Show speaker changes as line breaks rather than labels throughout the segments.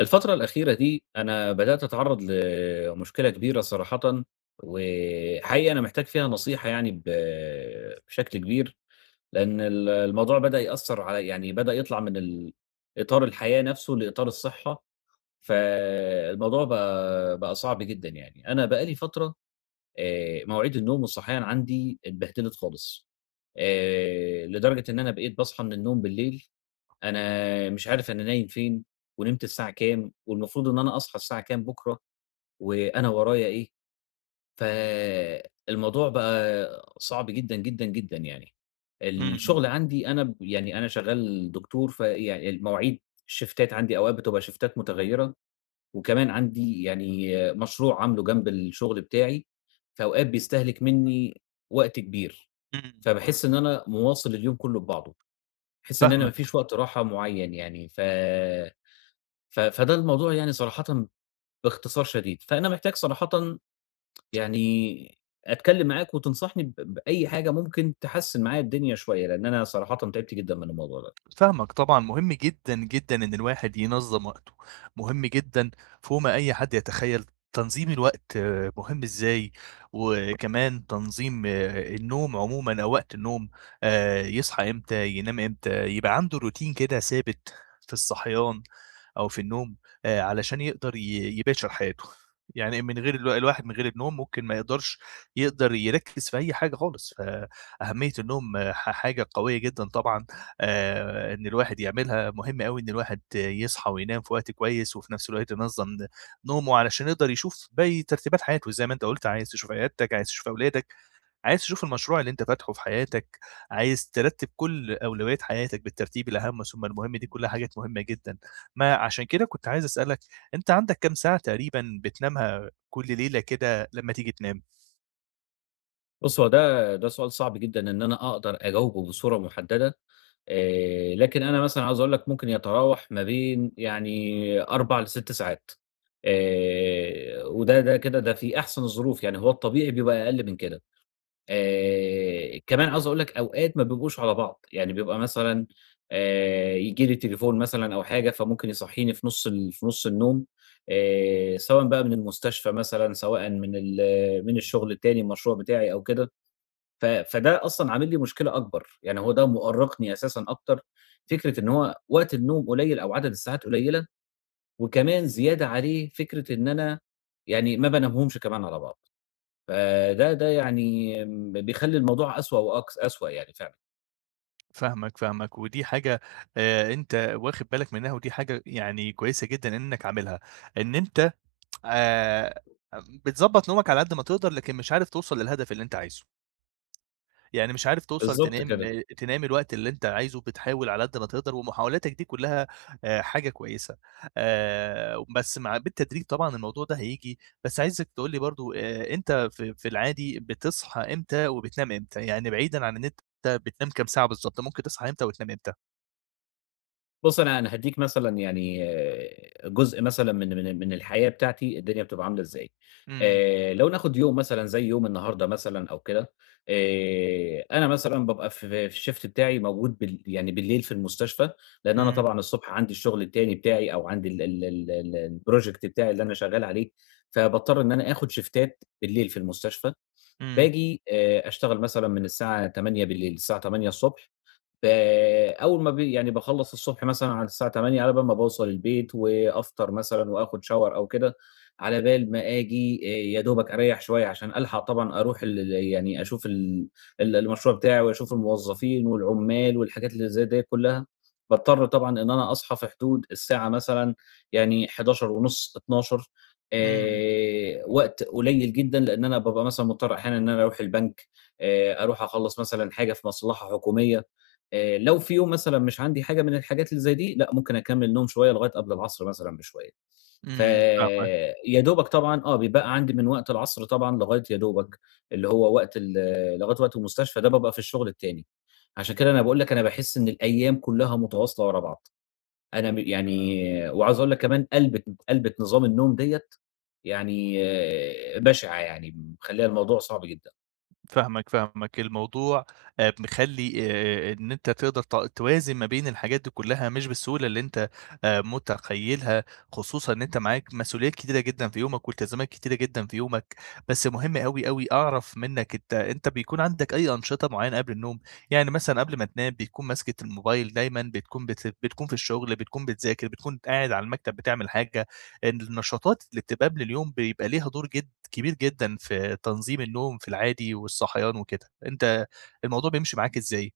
الفترة الأخيرة دي أنا بدأت أتعرّض لمشكلة كبيرة صراحةً، وحقيقي أنا محتاج فيها نصيحة يعني بشكل كبير، لأن الموضوع بدأ يأثّر عليّا، يعني بدأ يطلع من إطار الحياة نَفْسه لإطار الصحّة، فالموضوع بقى صعب جدًا يعني. أنا بقى لي فترة مواعيد النوم والصحيان عندي اتبهدلت خالص، لدرجة إن أنا بقيت باصحى من النوم بالليل أنا مش عارف أنا نايم فين، ونمت الساعة كام، والمفروض إن أنا أصحى الساعة كام بُكرة، وأنا ورايا إيه، فالموضوع بقى صعب جدًا، جدًا، جدًا يعني.
إمم،
الشغل عندي أنا ب يعني أنا شغّال دكتور فيعني المواعيد الشيفتات عندي أوقات بتبقى شيفتات متغيّرة، وكمان عندي يعني مشروع عامله جنب الشغل بتاعي، فأوقات بيستهلك منّي وقت كبير،
إمم،
فباحس إن أنا مواصل اليوم كلّه ببعضه، باحس إن أنا
فاهمك،
ما فيش وقت راحة معيّن يعني ف ف فده الموضوع يعني صراحةً باختصار شديد، فأنا محتاج صراحةً يعني أتكلّم معاك وتنصحني بأي حاجة ممكن تحسّن معايا الدنيا شوية، لإن أنا صراحةً تعبت جدًا من الموضوع ده.
فاهمك طبعًا، مهم جدًا، جدًا إن الواحد ينظّم وقته، مهم جدًا فوق ما أي حد يتخيّل، تنظيم الوقت مهم إزاي، وكمان تنظيم النوم عمومًا أو وقت النوم، يصحى إمتى، ينام إمتى، يبقى عنده روتين كده ثابت في الصحيان، أو في النوم علشان يقدر يباشر حياته. يعني من غير الواحد من غير النوم ممكن ما يقدرش يقدر يركّز في أي حاجة خالص، فأهمية النوم آه، ح حاجة قوية جدًا طبعًا، إن الواحد يعملها، مهم أوي إن الواحد يصحى وينام في وقت كويس وفي نفس الوقت ينظّم نومه علشان يقدر يشوف باقي ترتيبات حياته زي ما أنت قُلت، عايز تشوف عيادتك، عايز تشوف أولادك. عايز تشوف المشروع اللي أنت فاتحه في حياتك، عايز ترتّب كل أولويات حياتك بالترتيب الأهم ثم المهم، دي كلها حاجات مهمة جدًا. ما عشان كده كنت عايز أسألك، أنت عندك كام ساعة تقريبًا بتنامها كل ليلة كده لمّا تيجي تنام؟
بُص، هو ده سؤال صعب جدًا إن أنا أقدر أجاوبه بصورة محددة، لكن أنا مثلًا عاوز أقول لك ممكن يتراوح ما بين يعني 4 ل6 ساعات، وده ده كده ده في أحسن الظروف، يعني هو الطبيعي بيبقى أقل من كده. كمان عاوز أقول لك أوقات ما بيبقوش على بعض، يعني بيبقى مثلًا ييجي لي تليفون مثلًا أو حاجة، فممكن يصحّيني في نُص ال في نُص النوم سواء بقى من المستشفى مثلًا، سواء من الشغل التاني، المشروع بتاعي أو كده، ف فده أصلًا عامل لي مشكلة أكبر، يعني هو ده مؤرّقني أساسًا أكتر،
إمم.
فكرة إن هو وقت النوم قليل أو عدد الساعات قليلة، وكمان زيادة عليه فكرة إن أنا يعني ما بانامهمش كمان على بعض. فده يعني م بيخلّي الموضوع أسوأ يعني فعلًا.
فاهمك، فاهمك، ودي حاجة أنت واخد بالك منها، ودي حاجة يعني كويسة جدًا إنّك عاملها، إن أنت آآ بتضبّط نومك على قد ما تقدر، لكن مش عارف توصل للهدف اللي أنت عايزه. يعني مش عارف توصل
بالضبط
تنام
كده.
آآ تنام الوقت اللي أنت عايزه، بتحاول على قد ما تقدر، ومحاولاتك دي كلها حاجة كويسة. بس مع بالتدريج طبعًا الموضوع ده هييجي، بس عايزك تقول لي برضه، أنت في العادي بتصحى إمتى وبتنام إمتى؟ يعني بعيدًا عن إن أنت بتنام كام ساعة بالضبط، ممكن تصحى إمتى وتنام إمتى؟
بُص، أنا هادّيك مثلًا يعني جزء مثلًا من الحياة بتاعتي الدنيا بتبقى عاملة إزاي.
إمم،
لو ناخُد يوم مثلًا زي يوم النهارده مثلًا أو كده، أنا مثلًا بابقى في الshift بتاعي موجود بال يعني بالليل في المستشفى، لإن أنا
إمم،
طبعًا الصبح عندي الشغل التاني بتاعي أو عندي ال ال ال ال الproject بتاعي اللي أنا شغّال عليه، فباضطر إن أنا آخُد شيفتات بالليل في المستشفى
إمم،
باجي أشتغل مثلًا من الساعة 08:00 الساعة 08:00 ص. ب أول ما ب يعني باخلّص الصبح مثلًا على الساعة 08:00، على بال ما باوصل البيت وأفطر مثلًا وآخد shower أو كده، على بال ما آجي يا دوبك أريّح شوية عشان ألحق طبعًا أروح ال ال يعني أشوف ال ال المشروع بتاعي وأشوف الموظفين والعمّال والحاجات اللي زي ديّة كُلّها، باضطر طبعًا إن أنا أصحى في حدود الساعة مثلًا يعني 11:30، 12:00.
إمم،
وقت قليل جدًا لإن أنا بابقى مثلًا مضطر أحيانًا إن أنا أروح البنك، أروح أخلّص مثلًا حاجة في مصلحة حكومية. لو في يوم مثلًا مش عندي حاجة من الحاجات اللي زي دي، لأ ممكن أكمّل نوم شوية لغاية قبل العصر مثلًا بشوية.
إمم، فاهمك.
فيا دوبك طبعًا آه، بيبقى عندي من وقت العصر طبعًا لغاية يا دوبك اللي هو وقت ال آه، لغاية وقت المستشفى ده بابقى في الشغل التاني. عشان كده أنا باقول لك أنا باحس إن الأيام كلّها متواصلة ورا بعض. أنا م يعني وعاوز أقول لك كمان قلبِة نظام النوم ديّة يعني آه، بشعة يعني، مخلّية الموضوع صعب جدًا.
فاهمك، فاهمك، الموضوع مخلّي، إن أنت تقدر توازن ما بين الحاجات دي كلّها مش بالسهولة اللي أنت متخيّلها، خصوصًا إن أنت معاك مسؤوليات كتيرة جدًا في يومك والتزامات كتيرة جدًا في يومك، بس مهم أوي، أوي أعرف منّك، أنت بيكون عندك أي أنشطة معيّنة قبل النوم؟ يعني مثلًا قبل ما تنام بتكون ماسكة الموبايل دايمًا، بتكون بتكون في الشغل، بتكون بتذاكر، بتكون قاعد على المكتب بتعمل حاجة، النشاطات اللي بتبقى قبل اليوم بيبقى ليها دور جدًا كبير جدًا في تنظيم النوم في العادي والصحيان وكده، أنت الموضوع بيمشي معاك إزاي؟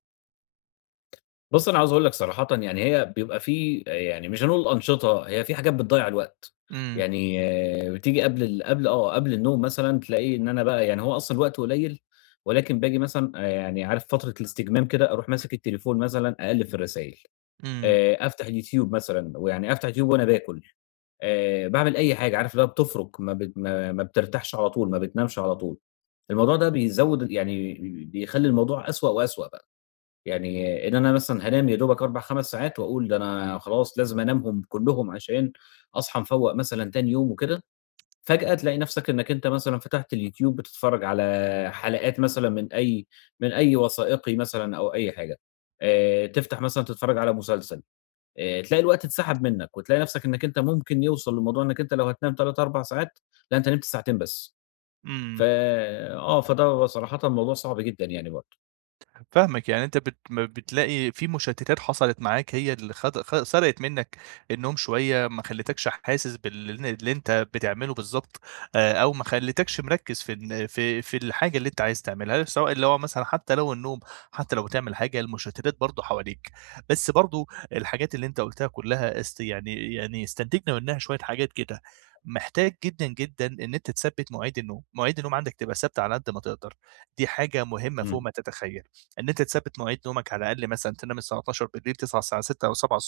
بُص، أنا عاوز أقول لك صراحةً يعني هي بيبقى في يعني مش هنقول أنشطة، هي في حاجات بتضيّع الوقت،
إمم،
يعني آه، بتيجي قبل آه، قبل النوم مثلًا تلاقي إن أنا بقى يعني هو أصلًا الوقت قليل، ولكن باجي مثلًا يعني عارف فترة الاستجمام كده أروح ماسك التليفون مثلًا أقلِّب في الرسايل،
إمم،
أفتح اليوتيوب مثلًا، ويعني أفتح اليوتيوب وأنا باكل، باعمل أي حاجة، عارف اللي هو بتفرُك ما بترتاحش على طول، ما بتنامش على طول، الموضوع ده بيزوّد يعني بيخلّي الموضوع أسوأ وأسوأ بقى. يعني إن أنا مثلًا هانام يا دوبك 4، 5 ساعات وأقول ده أنا خلاص لازم أنامهم كلّهم عشان أصحى مفوّق مثلًا تاني يوم وكده، فجأة تلاقي نَفْسك إنّك أنت مثلًا فتحت اليوتيوب بتتفرّج على حلقات مثلًا من أي وثائقي مثلًا أو أي حاجة، تفتح مثلًا تتفرّج على مسلسل، تلاقي الوقت اتسحب منّك وتلاقي نَفْسك إنّك أنت ممكن يوصل لموضوع إنّك أنت لو هتنام 3، 4 ساعات، لأ أنت نمت ساعتين بس. ف
إمم.
آه، فده صراحةً موضوع صعب جدًا يعني برضه.
فاهمك، يعني أنت ما بتلاقي في مشتتات حصلت معاك هي اللي خد خ سرقت منك النوم شوية، ما خلّتكش حاسس اللي أنت بتعمله بالضبط، أو ما خلّتكش مركّز في إن في الحاجة اللي أنت عايز تعملها، سواء اللي هو مثلًا حتى لو النوم، حتى لو بتعمل حاجة، المشتتات برضه حواليك، بس برضه الحاجات اللي أنت قُلتها كلها است يعني يعني استنتجنا منها شوية حاجات كده، محتاج جدًا، جدًا إن أنت تثبّت مواعيد النوم، مواعيد النوم عندك تبقى ثابتة على قد ما تقدر، دي حاجة مهمة فوق
إمم.
ما تتخيل. إن أنت تثبّت مواعيد نومك على الأقل مثلًا تنام الساعة 00:00 بالليل، تصحى الساعة 06:00 أو 07:00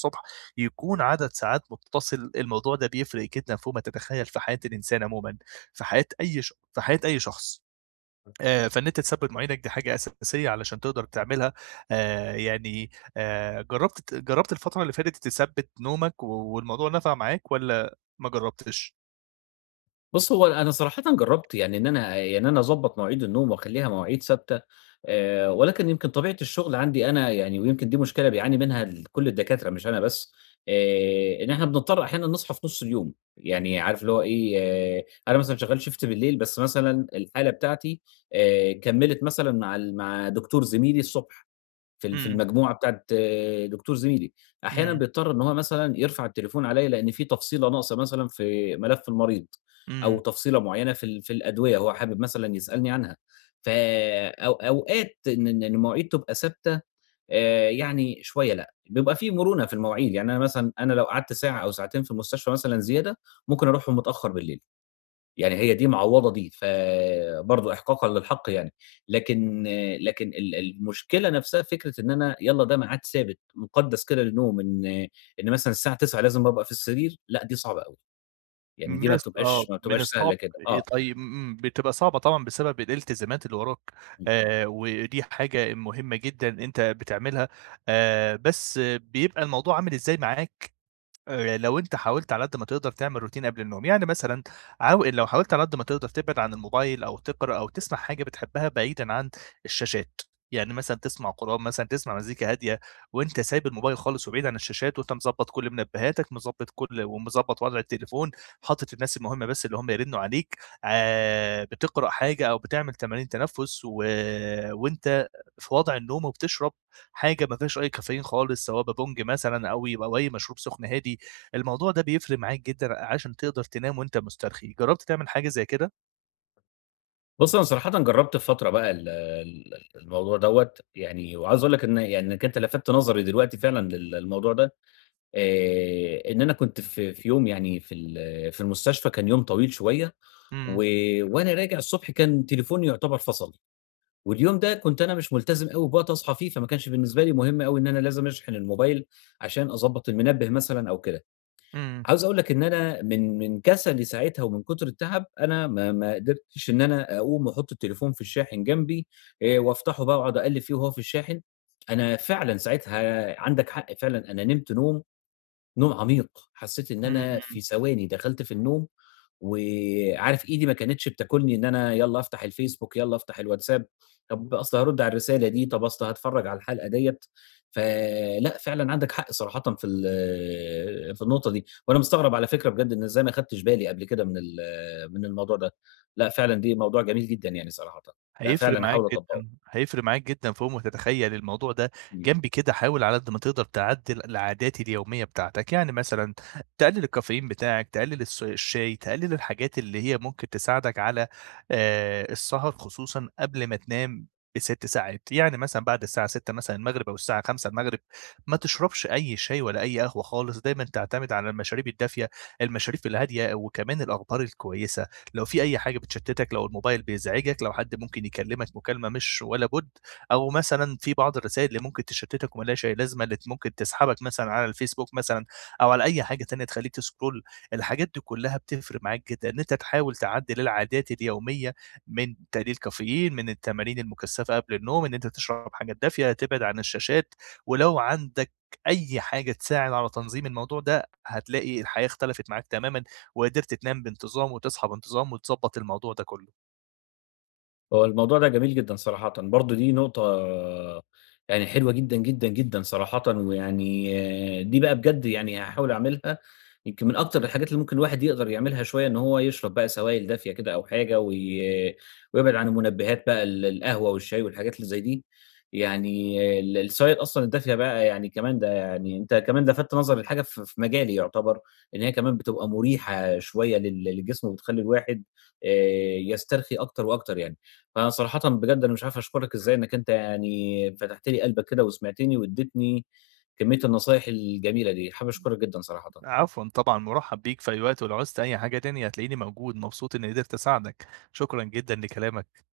يكون عدد ساعات متصل، الموضوع ده بيفرق جدًا فوق ما تتخيّل في حياة الإنسان عمومًا، في حياة أي ش في حياة أي شخص. فإن أنت تثبّت مواعيدك دي حاجة أساسية علشان تقدر تعملها، يعني جرّبت الفترة اللي فاتت تثبّت نومك والموضوع نفع معاك والّا ما جرّبتش؟
بُص، هو أنا صراحةً جرّبت يعني إن أنا يعني أنا أضبّط مواعيد النوم وأخلّيها مواعيد ثابتة، ولكن يمكن طبيعة الشغل عندي أنا يعني ويمكن دي مشكلة بيعاني منها كل الدكاترة مش أنا بس، إن إحنا بنضطر أحيانًا نصحى في نُص اليوم، يعني عارف اللي هو إيه، أنا مثلًا شغّال shift بالليل بس مثلًا الحالة بتاعتي كمّلت مثلًا مع دكتور زميلي الصبح. في
إمم،
المجموعة بتاعة دكتور زميلي، أحيانًا
إمم،
بيضطر إن هو مثلًا يرفع التليفون عليَّ لإن في تفصيلة ناقصة مثلًا في ملف المريض، أو
إمم.
تفصيلة معينة في الأدوية هو حابب مثلًا يسألني عنها، ف أو أوقات إن المواعيد تبقى ثابتة يعني شوية لأ، بيبقى في مرونة في المواعيد، يعني أنا مثلًا أنا لو قعدت ساعة أو ساعتين في المستشفى مثلًا زيادة، ممكن أروحهم متأخر بالليل. يعني هي دي معوّضة دي، فبرضه إحقاقًا للحق يعني، لكن لكن المشكلة نفسها فكرة إن أنا يالّا ده ميعاد ثابت مُقدَّس كده للنوم، إن إن مثلًا الساعة 21:00 لازم أبقى في السرير، لأ دي صعبة أوي، يعني دي ما
ناس
بتبقاش ما
من
بتبقاش سهلة
الصعب،
كده، آه.
طيب، إمم، بتبقى صعبة طبعًا بسبب الالتزامات اللي وراك،
إمم.
ودي حاجة مهمة جدًا أنت بتعملها، بس بيبقى الموضوع عامل إزاي معاك؟ لو أنت حاولت على قد ما تقدر تعمل روتين قبل النوم، يعني مثلًا لو حاولت على قد ما تقدر تبعد عن الموبايل أو تقرا أو تسمع حاجة بتحبها بعيدًا عن الشاشات، يعني مثلًا تسمع قرآن مثلًا، تسمع مزيكا هادية وأنت سايب الموبايل خالص وبعيد عن الشاشات وأنت مضبط كل منبهاتك، مضبط كل ومضبط وضع التليفون، حاطط الناس المهمة بس اللي هم يرنوا عليك، بتقرا حاجة أو بتعمل تمارين تنفس وأنت في وضع النوم وبتشرب حاجة ما فيهاش أي كافيين خالص، سواء بابونج مثلًا أو يبقى أو أي مشروب سُخن هادي. الموضوع ده بيفرق معاك جدًا عشان تقدر تنام وأنت مسترخي، جرّبت تعمل حاجة زي كده؟
بُص أنا صراحةً جرّبت في فترة بقى ال ال الموضوع دوّة، يعني وعاوز أقول لك إن يعني إنك أنت لفتت نظري دلوقتي فعلًا للموضوع ده، إن أنا كنت في يوم يعني في المستشفى كان يوم طويل شوية، و
إمم،
وأنا راجع الصبح كان تليفوني يعتبر فصل، واليوم ده كنت أنا مش ملتزم أوي بوقت أصحى فيه، فما كانش بالنسبة لي مهم أوي إن أنا لازم أشحن الموبايل عشان أضبّط المنبه مثلًا أو كده.
إمم،
عاوز أقول لك إن أنا من كسلي ساعتها ومن كتر التعب، أنا ما قدرتش إن أنا أقوم وأحط التليفون في الشاحن جنبي وأفتحه بقى وأقعد أقلّب فيه وهو في الشاحن. أنا فعلًا ساعتها عندك حق فعلًا أنا نمت نوم عميق، حسيت إن
إمم،
أنا في
إمم.
ثواني دخلت في النوم، وعارف إيدي ما كانتش بتاكلني إن أنا يالّا أفتح الفيسبوك، يالّا أفتح الواتساب، طب أصل هارُد على الرسالة دي، طب أصل هاتفرّج على الحلقة ديّة، فلأ فعلًا عندك حق صراحةً في النقطة دي، وأنا مستغرب على فكرة بجد إن إزاي ما خدتش بالي قبل كده من الموضوع ده، لأ فعلًا دي موضوع جميل جدًا يعني صراحةً، لأ
هيفرق
فعلًا
معاك
هاحاول أطبّقه.
جدًا، هيفرق معاك جدًا فوق ما تتخيّل الموضوع ده،
إمم.
جنب كده حاول على قد ما تقدر تعدّل العادات اليومية بتاعتك، يعني مثلًا تقلل الكافيين بتاعك، تقلل الشاي، تقلل الحاجات اللي هي ممكن تساعدك على السهر خصوصًا قبل ما تنام ب6 ساعات، يعني مثلًا بعد الساعة 18:00 مثلًا المغرب أو الساعة 17:00 المغرب ما تشربش أي شاي ولا أي قهوة خالص، دايمًا تعتمد على المشاريب الدافية، المشاريب الهادية وكمان الأخبار الكويسة. لو في أي حاجة بتشتتك، لو الموبايل بيزعجك، لو حد ممكن يكلمك مكالمة مش ولا بُد، أو مثلًا في بعض الرسايل اللي ممكن تشتتك وما لهاش أي لازمة، اللي ممكن تسحبك مثلًا على الفيسبوك مثلًا أو على أي حاجة تانية تخلّيك تسكرول، الحاجات دي كلها بتفرق معاك جدًا، إن أنت تحاول تعدّل العادات اليومية من تقليل كافيين، من التمارين المكثفة قبل النوم، إن أنت تشرب حاجات دافية، تبعد عن الشاشات، ولو عندك أي حاجة تساعد على تنظيم الموضوع ده، هتلاقي الحياة اختلفت معاك تمامًا وقدرت تنام بانتظام وتصحى بانتظام وتضبّط الموضوع ده كُلّه.
هو الموضوع ده جميل جدًا صراحةً، برضه دي نقطة يعني حلوة جدًا، جدًا، جدًا صراحةً، ويعني آه، دي بقى بجد يعني هاحاول أعملها، يمكن من أكتر الحاجات اللي ممكن الواحد يقدر يعملها شوية إن هو يشرب بقى سوائل دافية كده أو حاجة وي ويبعد عن المنبهات بقى القهوة والشاي والحاجات اللي زي دي، يعني السوائل أصلًا الدافية بقى يعني كمان ده يعني أنت كمان لفتت نظري لحاجة ف في مجالي يعتبر، إن هي كمان بتبقى مُريحة شوية للجسم وبتخلّي الواحد آآ يسترخي أكتر وأكتر يعني. فأنا صراحةً بجد أنا مش عارف أشكرك إزاي إنك أنت يعني فتحت لي قلبك كده وسمعتني واديتني كمية النصايح الجميلة دي، حابب أشكرك جدًا صراحةً.
عفوًا طبعًا، مُرحّب بيك في أي وقت، ولو عوزت أي حاجة تاني هتلاقيني موجود، مبسوط إنّي قدرت أساعدك. شكرًا جدًا لكلامك.